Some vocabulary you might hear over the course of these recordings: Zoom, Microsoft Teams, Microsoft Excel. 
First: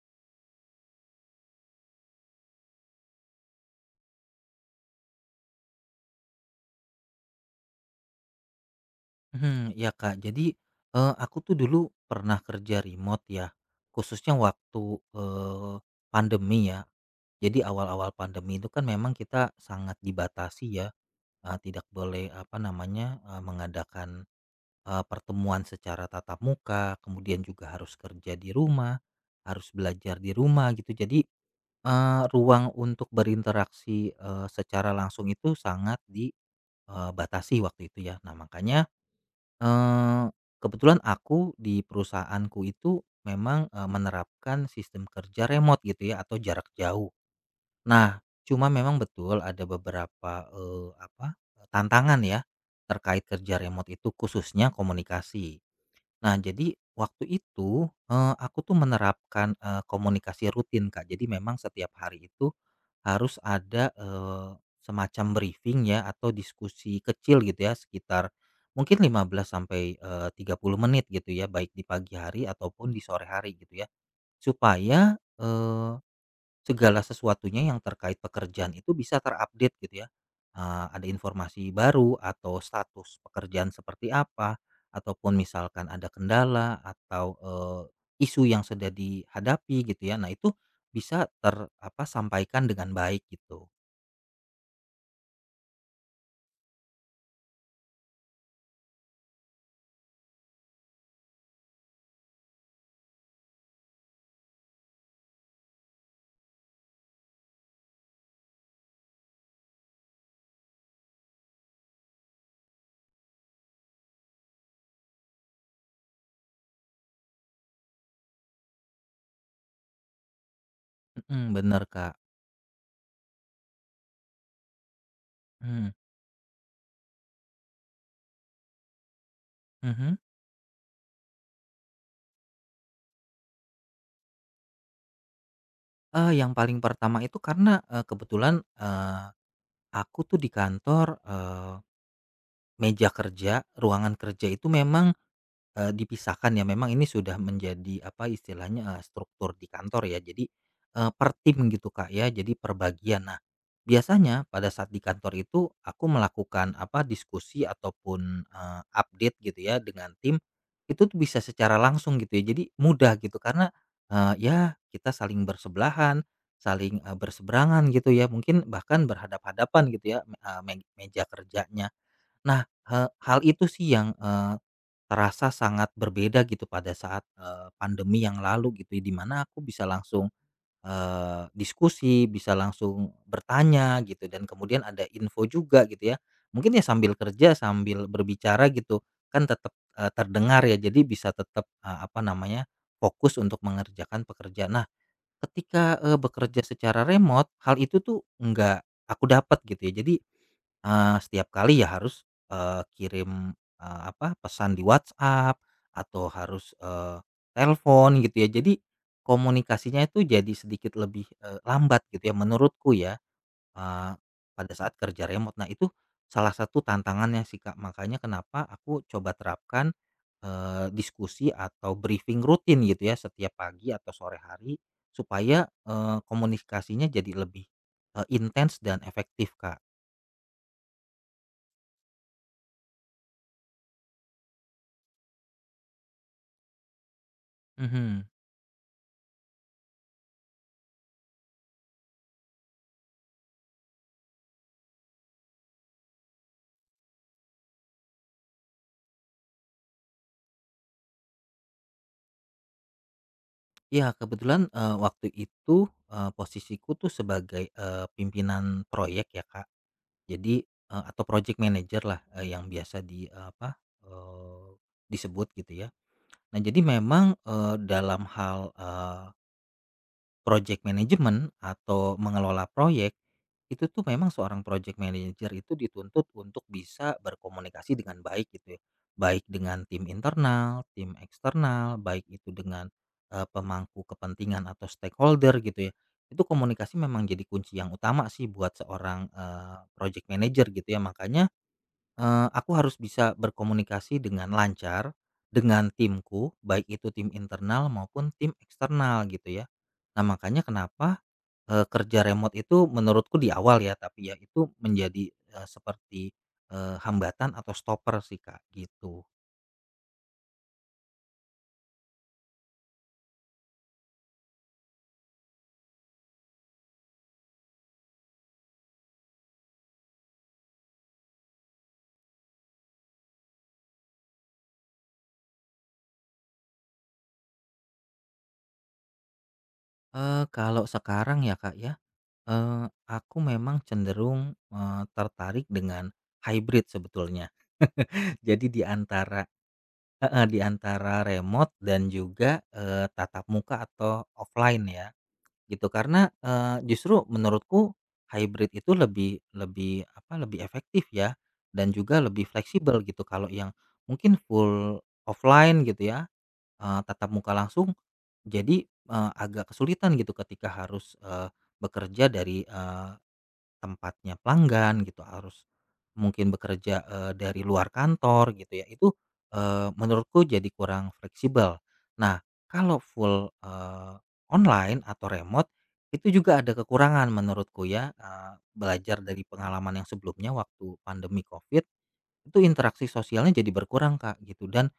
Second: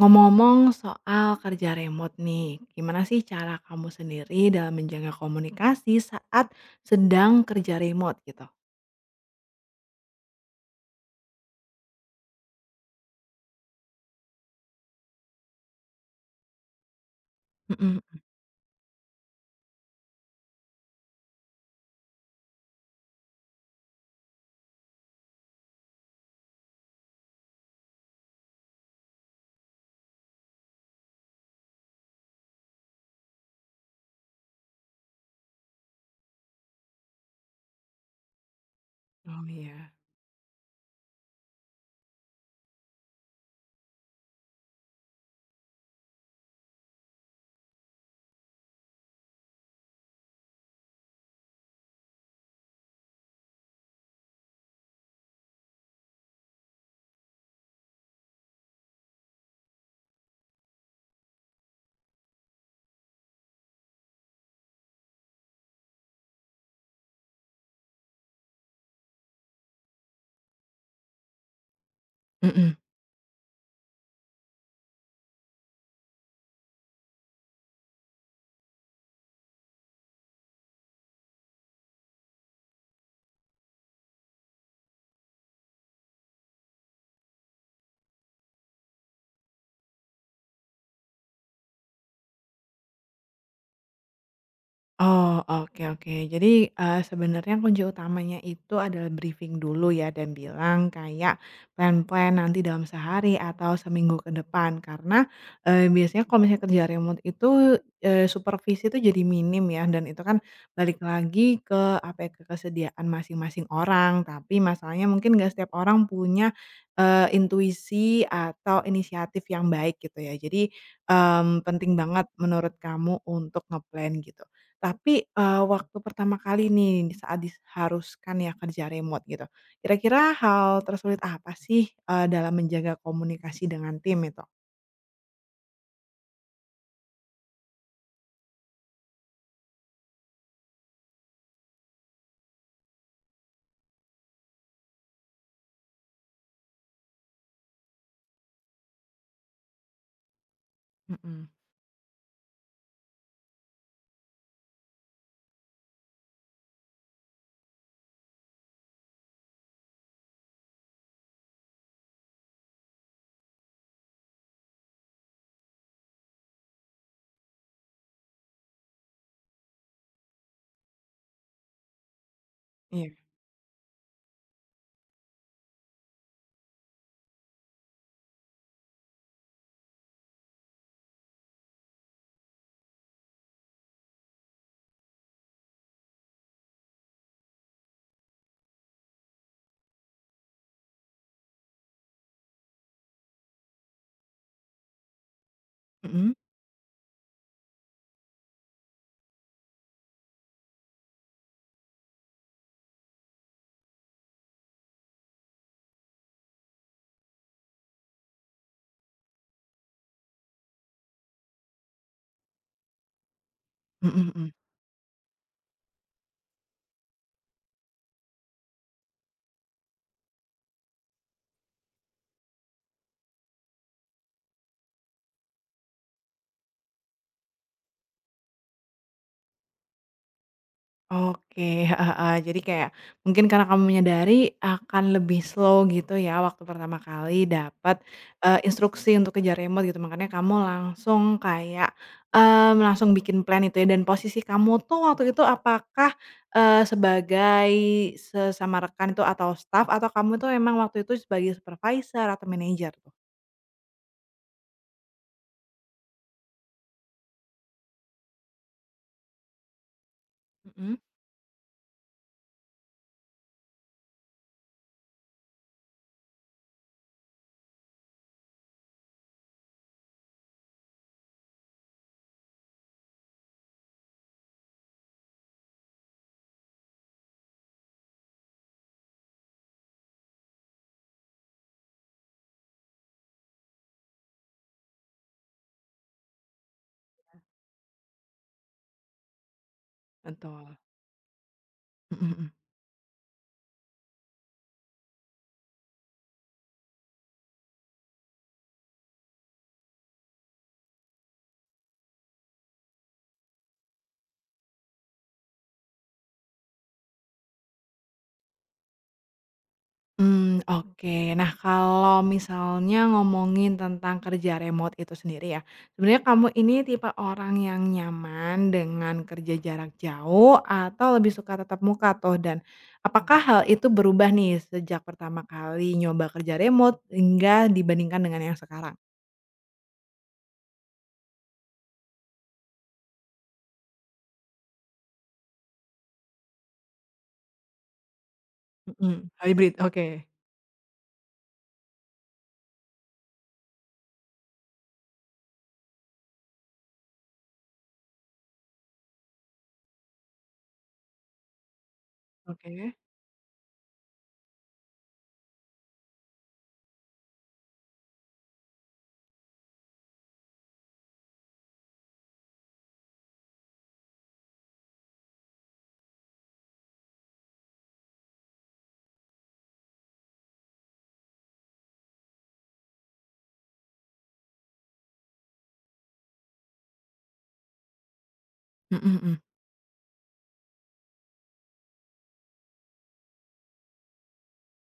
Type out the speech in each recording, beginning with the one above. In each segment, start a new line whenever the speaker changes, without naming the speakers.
Ngomong-ngomong soal kerja remote nih, gimana sih cara kamu sendiri dalam menjaga komunikasi saat sedang kerja remote gitu?
Hmm ya Kak. Jadi, aku tuh dulu pernah kerja remote ya, khususnya waktu, pandemi ya. Jadi awal-awal
Mhm.
pandemi itu kan memang kita sangat dibatasi ya, tidak boleh apa namanya, mengadakan, pertemuan secara tatap muka, kemudian juga harus kerja di rumah, harus belajar di rumah gitu. Jadi, ruang untuk berinteraksi, secara langsung itu sangat dibatasi waktu itu ya. Nah makanya
Oh, iya.
Eee, kebetulan aku di perusahaanku itu memang, menerapkan sistem kerja remote gitu ya atau jarak jauh. Nah, cuma memang betul ada beberapa, apa, tantangan ya terkait kerja remote itu khususnya komunikasi. Nah, jadi waktu itu, aku tuh menerapkan, komunikasi rutin, Kak. Jadi memang setiap hari itu harus ada, semacam briefing ya atau diskusi kecil gitu ya sekitar mungkin 15 sampai, 30 menit gitu ya, baik di pagi hari
Mhm.
ataupun di sore hari gitu ya. Supaya, eh, segala sesuatunya yang terkait pekerjaan itu bisa terupdate gitu ya, ada informasi baru atau status pekerjaan seperti apa, ataupun misalkan ada kendala atau, isu yang sudah dihadapi gitu ya. Nah itu bisa apa, sampaikan dengan baik gitu.
Oh, oke oke. Jadi, sebenarnya kunci utamanya itu adalah briefing dulu ya dan bilang kayak plan-plan nanti dalam sehari atau seminggu ke depan karena, biasanya kalau misalnya kerja remote itu, supervisi itu jadi minim ya dan itu kan balik lagi ke apa ya, ke kesediaan masing-masing orang tapi masalahnya mungkin nggak setiap orang punya, intuisi atau inisiatif yang baik gitu ya. Jadi,
Mhm, bener
penting
Kak.
banget menurut kamu untuk ngeplan gitu. Tapi,
Mhm
waktu pertama kali nih, saat diharuskan ya kerja remote gitu,
mhm.
kira-kira hal tersulit apa sih, dalam menjaga komunikasi dengan tim itu?
Yang paling pertama itu karena, kebetulan, aku tuh di kantor, meja kerja, ruangan kerja itu memang dipisahkan ya memang ini sudah menjadi apa istilahnya, struktur di kantor ya jadi, per
Mhm.
tim gitu Kak ya jadi perbagian. Nah, biasanya pada saat di kantor itu aku melakukan apa diskusi ataupun, update gitu ya dengan tim, itu tuh bisa secara langsung gitu ya jadi mudah gitu karena, ya kita saling bersebelahan, saling, berseberangan gitu ya mungkin bahkan berhadap-hadapan gitu ya, eee, me meja kerjanya. Nah,
Iya.
hal itu sih yang, terasa sangat berbeda gitu pada saat, pandemi yang lalu gitu di mana aku bisa langsung, diskusi, bisa langsung bertanya gitu dan kemudian ada info juga gitu ya. Mungkin ya sambil kerja sambil berbicara gitu kan tetap, terdengar ya jadi bisa tetap, apa namanya, fokus untuk mengerjakan pekerjaan. Nah ketika,
Mhm,
bekerja secara remote hal itu tuh nggak aku dapat gitu ya jadi setiap kali ya harus, kirim, apa, pesan di WhatsApp atau harus, telepon gitu ya. Jadi komunikasinya itu jadi sedikit lebih, lambat gitu ya menurutku ya, eee,
mhm mhm.
pada saat kerja remote. Nah itu salah satu tantangannya sih, Kak. Makanya kenapa aku coba terapkan, diskusi atau briefing rutin gitu ya setiap pagi atau sore hari supaya, komunikasinya jadi lebih, intens dan efektif, Kak.
Oke, heeh heeh. Jadi kayak mungkin karena kamu menyadari akan lebih slow gitu ya waktu pertama kali dapat,
Mhm.
instruksi untuk kejar remote gitu, makanya kamu langsung kayak, langsung bikin plan itu ya dan posisi kamu tuh waktu itu apakah, sebagai sesama rekan itu atau staff atau kamu tuh emang waktu itu sebagai supervisor atau manager tuh?
Ya kebetulan, waktu itu, posisiku tuh sebagai, pimpinan proyek ya, Kak. Jadi,
Mhm.
atau project manager lah, yang biasa di, apa, eee, disebut gitu ya. Nah, jadi memang, dalam hal, project management atau mengelola proyek, itu tuh memang seorang project manager itu dituntut untuk bisa berkomunikasi dengan baik gitu ya. Baik dengan tim internal, tim eksternal, baik itu dengan pemangku kepentingan atau stakeholder gitu ya. Itu komunikasi memang jadi kunci yang utama sih buat seorang project manager
Betul,
gitu ya. Makanya
mhm mhm.
Aku harus bisa berkomunikasi dengan lancar dengan timku, baik itu tim internal maupun tim eksternal gitu ya. Nah makanya kenapa, kerja remote itu menurutku di awal ya, tapi ya itu menjadi, seperti, hambatan atau stopper sih Kak, gitu.
Mmm, oke. Nah, kalau misalnya ngomongin tentang kerja remote itu sendiri ya, sebenarnya kamu ini tipe orang yang nyaman dengan kerja jarak jauh atau lebih suka tatap muka tuh? Dan apakah hal itu berubah nih sejak pertama kali nyoba kerja remote hingga dibandingkan dengan yang sekarang?
Kalau sekarang ya Kak ya, aku memang cenderung, tertarik dengan hybrid sebetulnya. Jadi di
Mhm,
antara
hybrid, oke.
Heeh, di antara remote dan juga, tatap muka atau offline ya, gitu. Karena, justru menurutku hybrid itu lebih lebih apa, lebih efektif ya, dan juga lebih
Oke.
fleksibel gitu. Kalau yang mungkin full offline gitu ya, tatap muka langsung, jadi, agak kesulitan gitu ketika harus, bekerja dari, tempatnya pelanggan gitu, harus mungkin bekerja, dari luar kantor gitu ya, itu, menurutku jadi kurang fleksibel. Nah, kalau full, online atau remote, itu juga ada kekurangan menurutku ya,
Mhm
belajar
mhm.
dari pengalaman yang sebelumnya waktu pandemi Covid, itu interaksi sosialnya jadi berkurang, Kak, gitu, dan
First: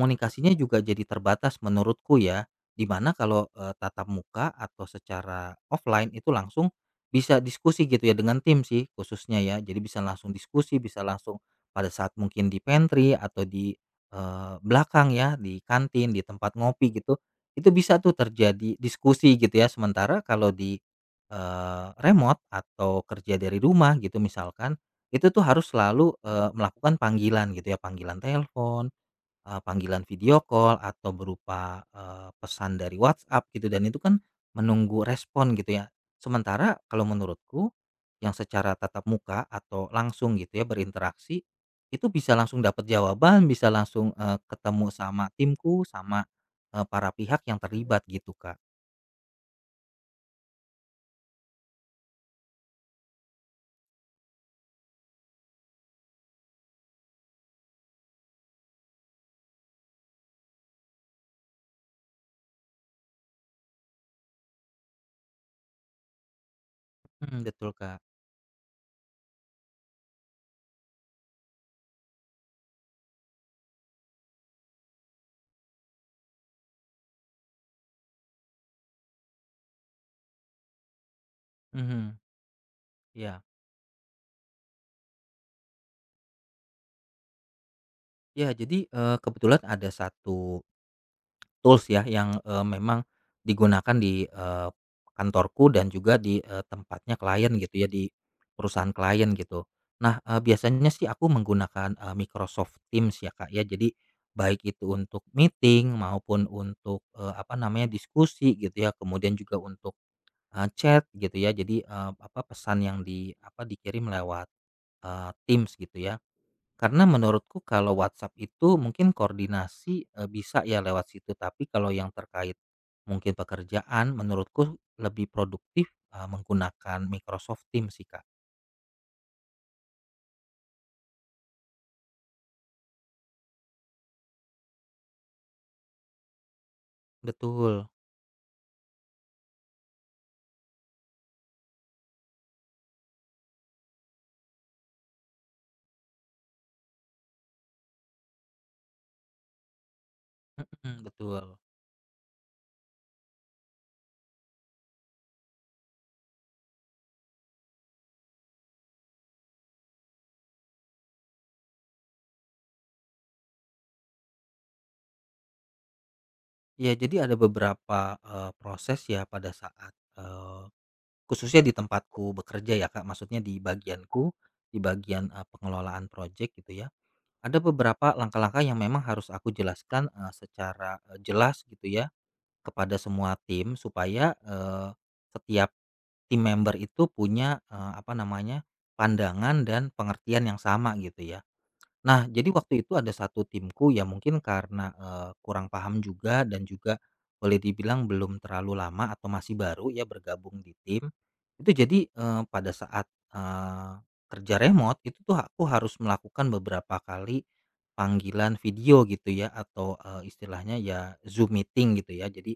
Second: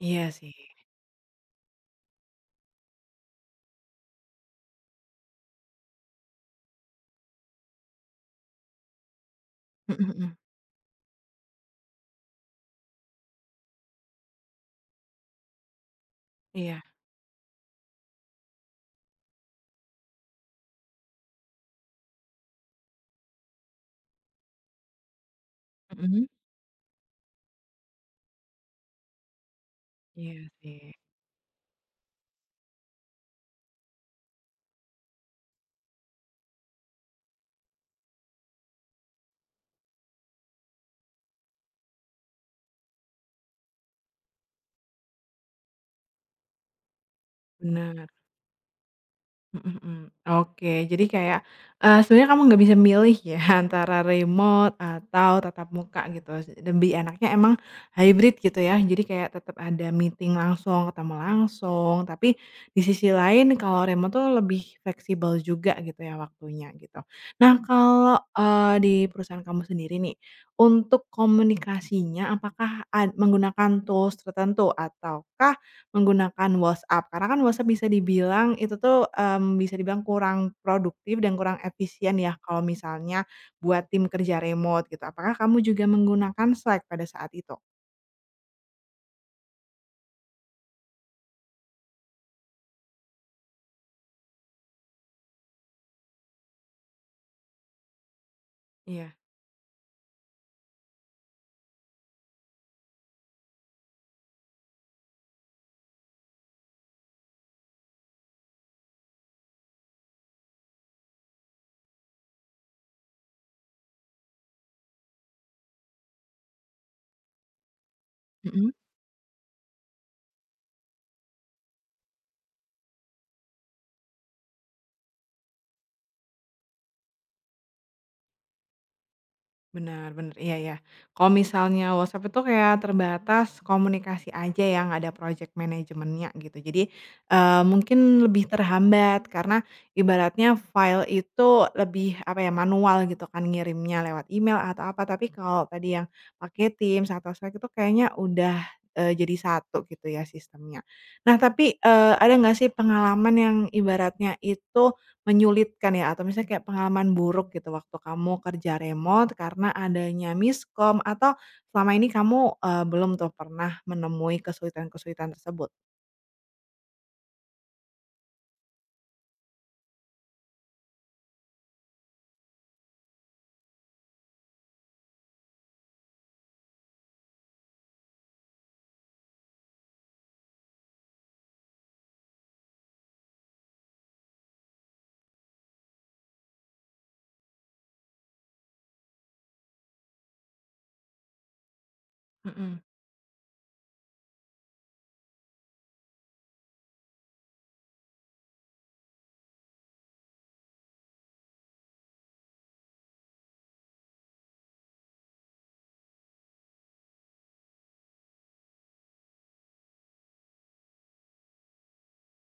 Iya sih.
juga jadi terbatas menurutku ya. Dimana kalau, tatap muka atau secara offline itu langsung bisa diskusi gitu ya dengan tim sih khususnya ya. Jadi
Mhm
bisa langsung
mhm.
diskusi, bisa langsung pada saat mungkin di pantry atau di, belakang ya, di kantin, di tempat
Iya.
ngopi gitu, itu bisa tuh terjadi diskusi gitu ya. Sementara kalau di, remote atau kerja dari rumah gitu misalkan, itu tuh harus selalu,
Mhm.
melakukan panggilan gitu ya, panggilan telepon, panggilan video
Iya
call
sih.
atau berupa, pesan dari WhatsApp gitu dan itu kan menunggu respon gitu ya. Sementara kalau menurutku yang secara tatap muka atau langsung gitu ya berinteraksi, itu bisa langsung dapat jawaban, bisa langsung, ketemu sama timku, sama, para pihak yang terlibat
Benar.
gitu, Kak.
Mhm mhm. Oke, jadi kayak, sebenarnya kamu nggak bisa milih ya antara remote atau tatap muka gitu, lebih enaknya emang hybrid gitu ya. Jadi kayak tetap ada meeting langsung, ketemu langsung, tapi di sisi lain kalau remote tuh lebih fleksibel juga gitu ya waktunya gitu.
Mhm,
Nah
betul, Kak.
kalau, di perusahaan kamu sendiri nih, untuk komunikasinya apakah ad menggunakan tools tertentu ataukah menggunakan WhatsApp, karena kan WhatsApp bisa dibilang itu tuh, bisa dibilang kurang produktif dan kurang efisien
Mhm,
ya kalau misalnya
ya.
buat tim kerja remote gitu. Apakah kamu juga menggunakan Slack pada saat itu?
Iya, jadi, kebetulan ada satu. Tools ya yang, memang digunakan di, kantorku dan juga di, tempatnya klien gitu ya, di perusahaan
Iya.
klien gitu. Nah, biasanya sih aku menggunakan, Microsoft Teams ya, Kak, ya. Jadi baik itu untuk meeting maupun untuk, apa namanya, diskusi gitu ya, kemudian juga untuk, chat gitu ya. Jadi, apa, pesan yang di apa, dikirim lewat, Teams gitu ya. Karena menurutku kalau WhatsApp itu
Mhm.
mungkin koordinasi, bisa ya lewat situ, tapi kalau yang terkait mungkin pekerjaan menurutku lebih produktif, menggunakan Microsoft Teams sih, Kak.
Benar benar iya ya. Kalau misalnya WhatsApp itu kayak terbatas komunikasi aja ya, nggak ada project manajemennya gitu. Jadi,
Betul,
mungkin lebih terhambat karena ibaratnya file itu lebih, apa ya, manual gitu kan ngirimnya lewat email atau apa. Tapi kalau tadi yang pakai Teams atau Slack itu kayaknya udah, jadi satu gitu ya sistemnya.
mhm,
Nah
betul.
tapi, ada nggak sih pengalaman yang ibaratnya itu menyulitkan ya atau misalnya kayak pengalaman buruk gitu waktu kamu kerja remote karena adanya miskom atau selama ini kamu, belum tuh pernah menemui kesulitan-kesulitan tersebut?
Ya jadi ada beberapa, proses ya pada saat, eee, khususnya di tempatku bekerja ya, Kak, maksudnya di bagianku, di bagian, pengelolaan proyek gitu ya. Ada beberapa langkah-langkah yang memang harus aku jelaskan, secara, jelas gitu ya. Kepada semua tim supaya, setiap tim member itu punya, apa namanya, pandangan dan pengertian yang sama gitu ya. Nah jadi
Mhm.
waktu itu ada satu timku ya mungkin karena, kurang paham juga dan juga boleh dibilang belum terlalu lama atau masih baru ya bergabung di tim. Itu jadi, pada saat, kerja remote itu tuh aku harus melakukan beberapa kali panggilan video gitu ya atau, istilahnya ya Zoom meeting gitu ya. Jadi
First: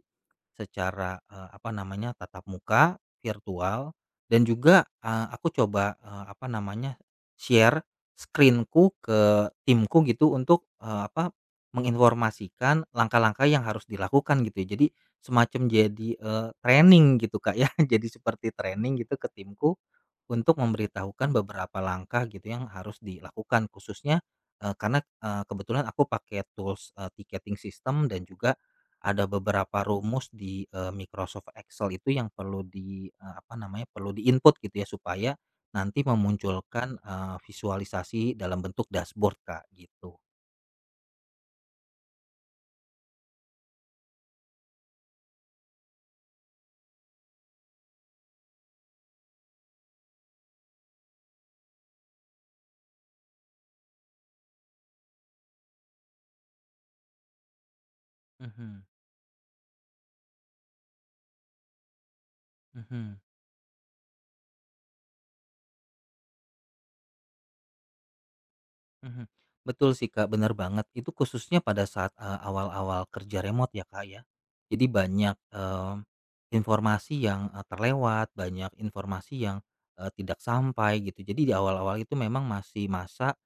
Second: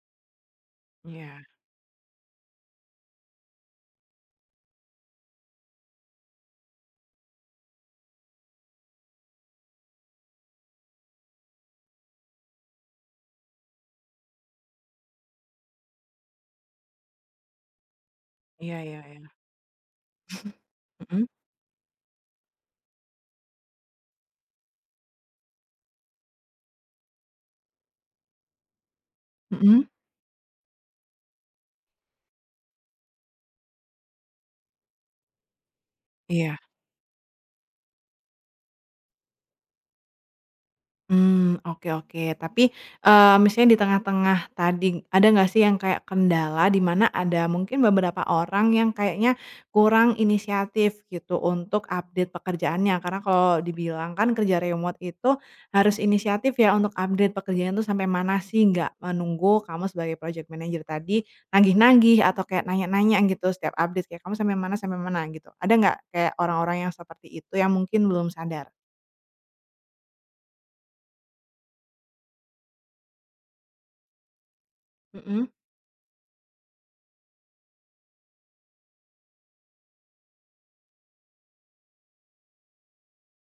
secara,
Iya,
apa namanya, tatap muka, virtual, dan juga, aku coba, apa namanya, share screen ke timku gitu untuk, apa, menginformasikan langkah-langkah yang harus dilakukan gitu ya. Jadi semacam jadi, training gitu, Kak, ya. Jadi seperti
iya
training
iya
gitu ke
iya.
timku untuk
Mhm.
memberitahukan beberapa langkah gitu yang harus dilakukan khususnya, karena, kebetulan aku pakai tools, ticketing system dan juga ada beberapa
Mhm,
rumus di, Microsoft Excel itu yang perlu di, apa namanya, perlu di-input gitu ya supaya nanti
iya.
memunculkan, visualisasi dalam bentuk dashboard, Kak, gitu.
Mmm, oke oke. Tapi, misalnya di tengah-tengah tadi, ada nggak sih yang kayak kendala di mana ada mungkin beberapa orang yang kayaknya kurang inisiatif gitu untuk update pekerjaannya? Karena kalau dibilang kan kerja remote itu harus inisiatif ya untuk update pekerjaan itu sampai mana sih,
Mhm
nggak menunggu kamu sebagai project manager tadi nagih-nagih atau kayak nanya-nanya
mhm
gitu setiap update kayak, "Kamu sampai mana sampai mana?" Gitu. Ada nggak kayak orang-orang yang seperti itu yang mungkin belum sadar?
mhm. Betul sih, Kak, benar banget. Itu khususnya pada saat, awal-awal kerja remote ya, Kak, ya. Jadi banyak,
Mhm,
informasi yang, terlewat, banyak informasi yang, tidak sampai gitu. Jadi di awal-awal itu memang masih masa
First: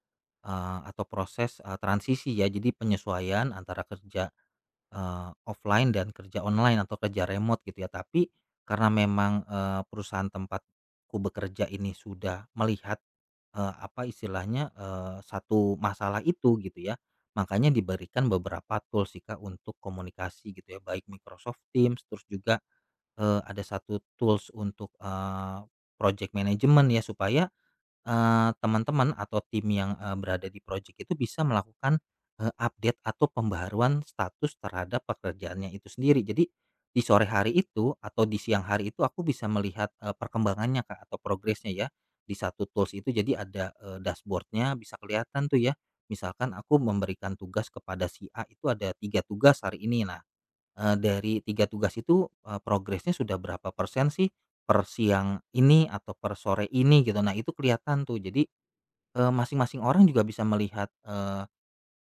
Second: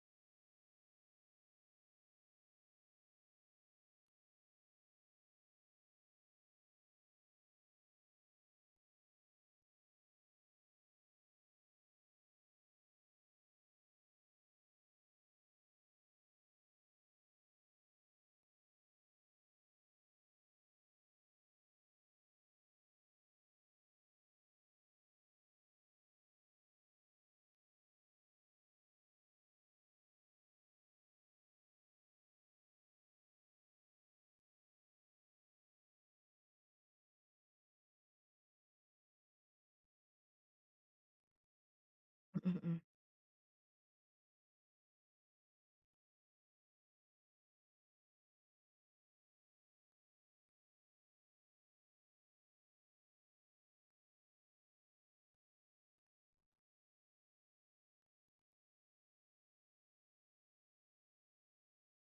Atau proses, transisi ya, jadi penyesuaian antara kerja, offline dan kerja online atau kerja remote gitu ya. Tapi karena memang, perusahaan tempatku bekerja ini sudah melihat, apa istilahnya, satu masalah itu gitu ya, makanya diberikan beberapa tools sih, Kak, untuk komunikasi gitu ya, baik Microsoft Teams, terus juga, ada satu tools untuk, project management ya, supaya teman-teman atau tim yang, berada di project itu bisa melakukan, update atau pembaharuan status terhadap pekerjaannya itu sendiri. Jadi di sore hari itu atau di siang hari itu aku bisa melihat, perkembangannya Kak atau progresnya ya di
mhm
satu
mhm.
tools itu. Jadi ada, dashboard bisa kelihatan tuh ya. Misalkan aku memberikan tugas kepada si A itu ada 3 tugas hari ini. Nah, dari 3 tugas itu, progresnya sudah berapa persen sih per siang ini atau per sore ini gitu. Nah itu kelihatan tuh jadi, masing-masing orang juga bisa melihat, eh,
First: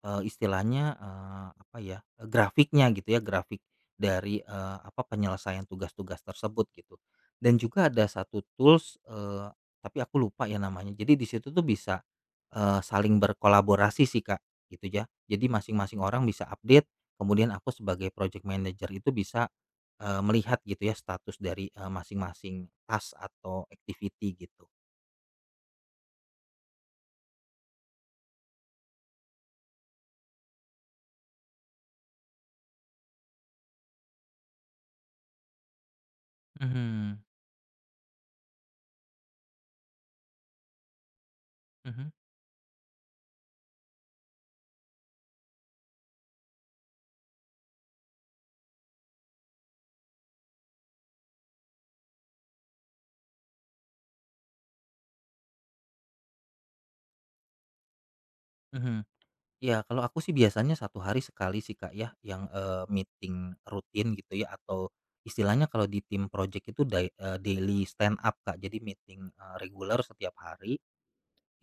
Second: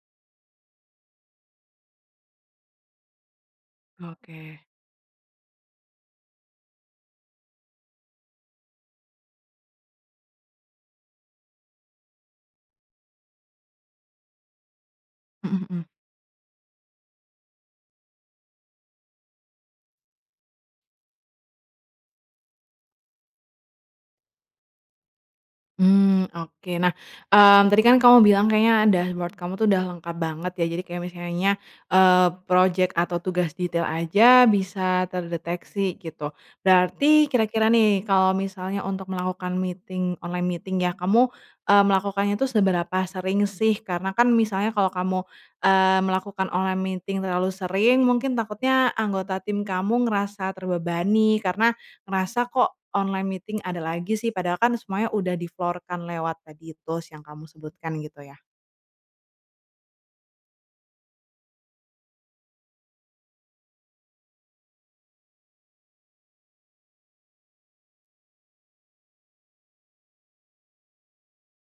Istilahnya, apa ya, grafiknya gitu ya, grafik dari,
Oke.
apa, penyelesaian tugas-tugas tersebut gitu. Dan juga ada satu tools, tapi aku lupa ya namanya. Jadi di situ tuh bisa, saling berkolaborasi sih, Kak, gitu ya. Jadi
Mhm mhm.
masing-masing orang bisa update, kemudian aku sebagai project manager itu bisa, melihat gitu ya status dari, masing-masing task atau activity gitu.
Mmm, oke. Nah, tadi kan kamu bilang kayaknya dashboard kamu tuh udah lengkap banget ya, jadi kayak misalnya, projek atau tugas detail aja bisa terdeteksi gitu.
Mhm,
Berarti kira-kira nih kalau misalnya untuk melakukan meeting online meeting ya, kamu,
mhm
melakukannya tuh seberapa sering sih? Karena kan misalnya kalau kamu, melakukan online meeting terlalu sering, mungkin takutnya anggota tim kamu ngerasa terbebani karena ngerasa, "Kok online meeting ada lagi sih, padahal kan semuanya udah di-floor-kan lewat tadi tools yang kamu sebutkan gitu ya?"
mhm. Ya, kalau aku sih biasanya satu hari sekali sih, Kak, ya, yang, meeting rutin gitu ya, atau istilahnya kalau di tim project itu daily stand up, Kak. Jadi meeting, reguler setiap hari,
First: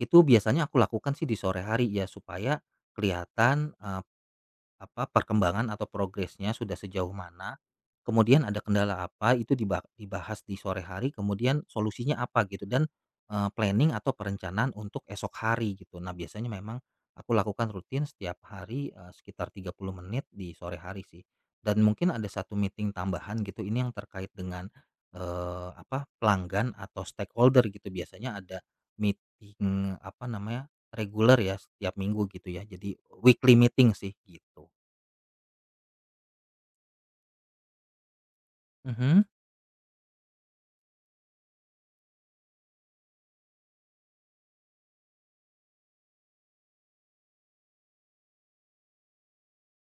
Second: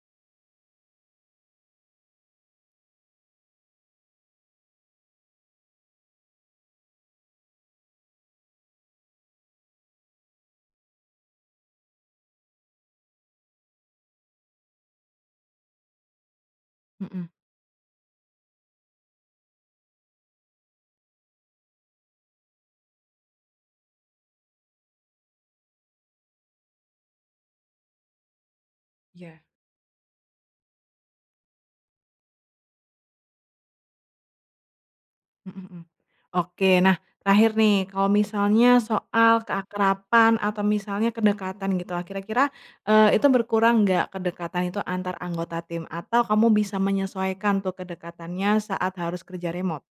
itu biasanya aku lakukan sih di sore hari ya, supaya kelihatan, apa, perkembangan atau progresnya sudah sejauh mana, kemudian ada kendala apa, itu dibahas di sore hari, kemudian solusinya apa gitu dan, planning atau perencanaan untuk esok hari gitu. Nah, biasanya memang
Mhm.
aku lakukan rutin setiap hari, sekitar 30 menit di sore hari sih. Dan mungkin ada satu meeting tambahan gitu, ini yang terkait dengan, apa, pelanggan atau stakeholder gitu. Biasanya ada
Iya.
meeting, apa namanya, reguler ya, setiap minggu gitu ya. Jadi weekly meeting sih, gitu.
Mhm mhm. Oke, nah terakhir nih, kalau misalnya
Mhm.
soal keakraban atau misalnya kedekatan gitu lah, kira-kira, itu berkurang nggak kedekatan itu antar anggota tim? Atau kamu bisa menyesuaikan tuh kedekatannya saat harus kerja remote?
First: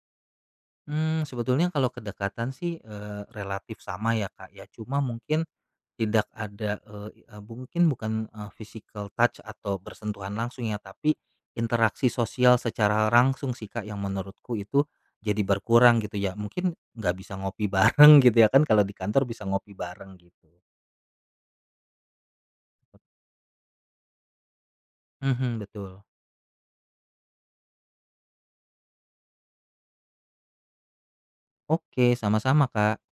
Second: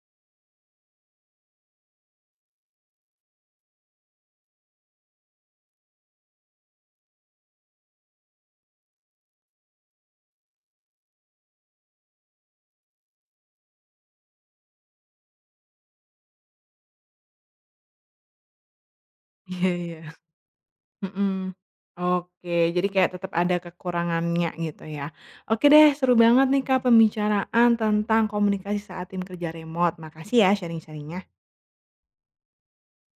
Mmm, sebetulnya kalau kedekatan sih, relatif sama ya, Kak, ya. Cuma mungkin tidak ada, eee eee, mungkin bukan, physical touch atau bersentuhan langsung ya, tapi interaksi sosial secara langsung sih, Kak, yang menurutku itu jadi berkurang gitu ya. Mungkin nggak bisa ngopi bareng gitu ya kan, kalau di kantor bisa
Iya
ngopi
iya.
bareng gitu.
Mhm. Oke, jadi kayak tetap ada kekurangannya gitu ya.
Mhm,
Oke deh,
betul.
seru banget nih Kak pembicaraan tentang komunikasi saat tim kerja remote. Makasih ya sharing sharingnya
Oke, sama-sama, Kak.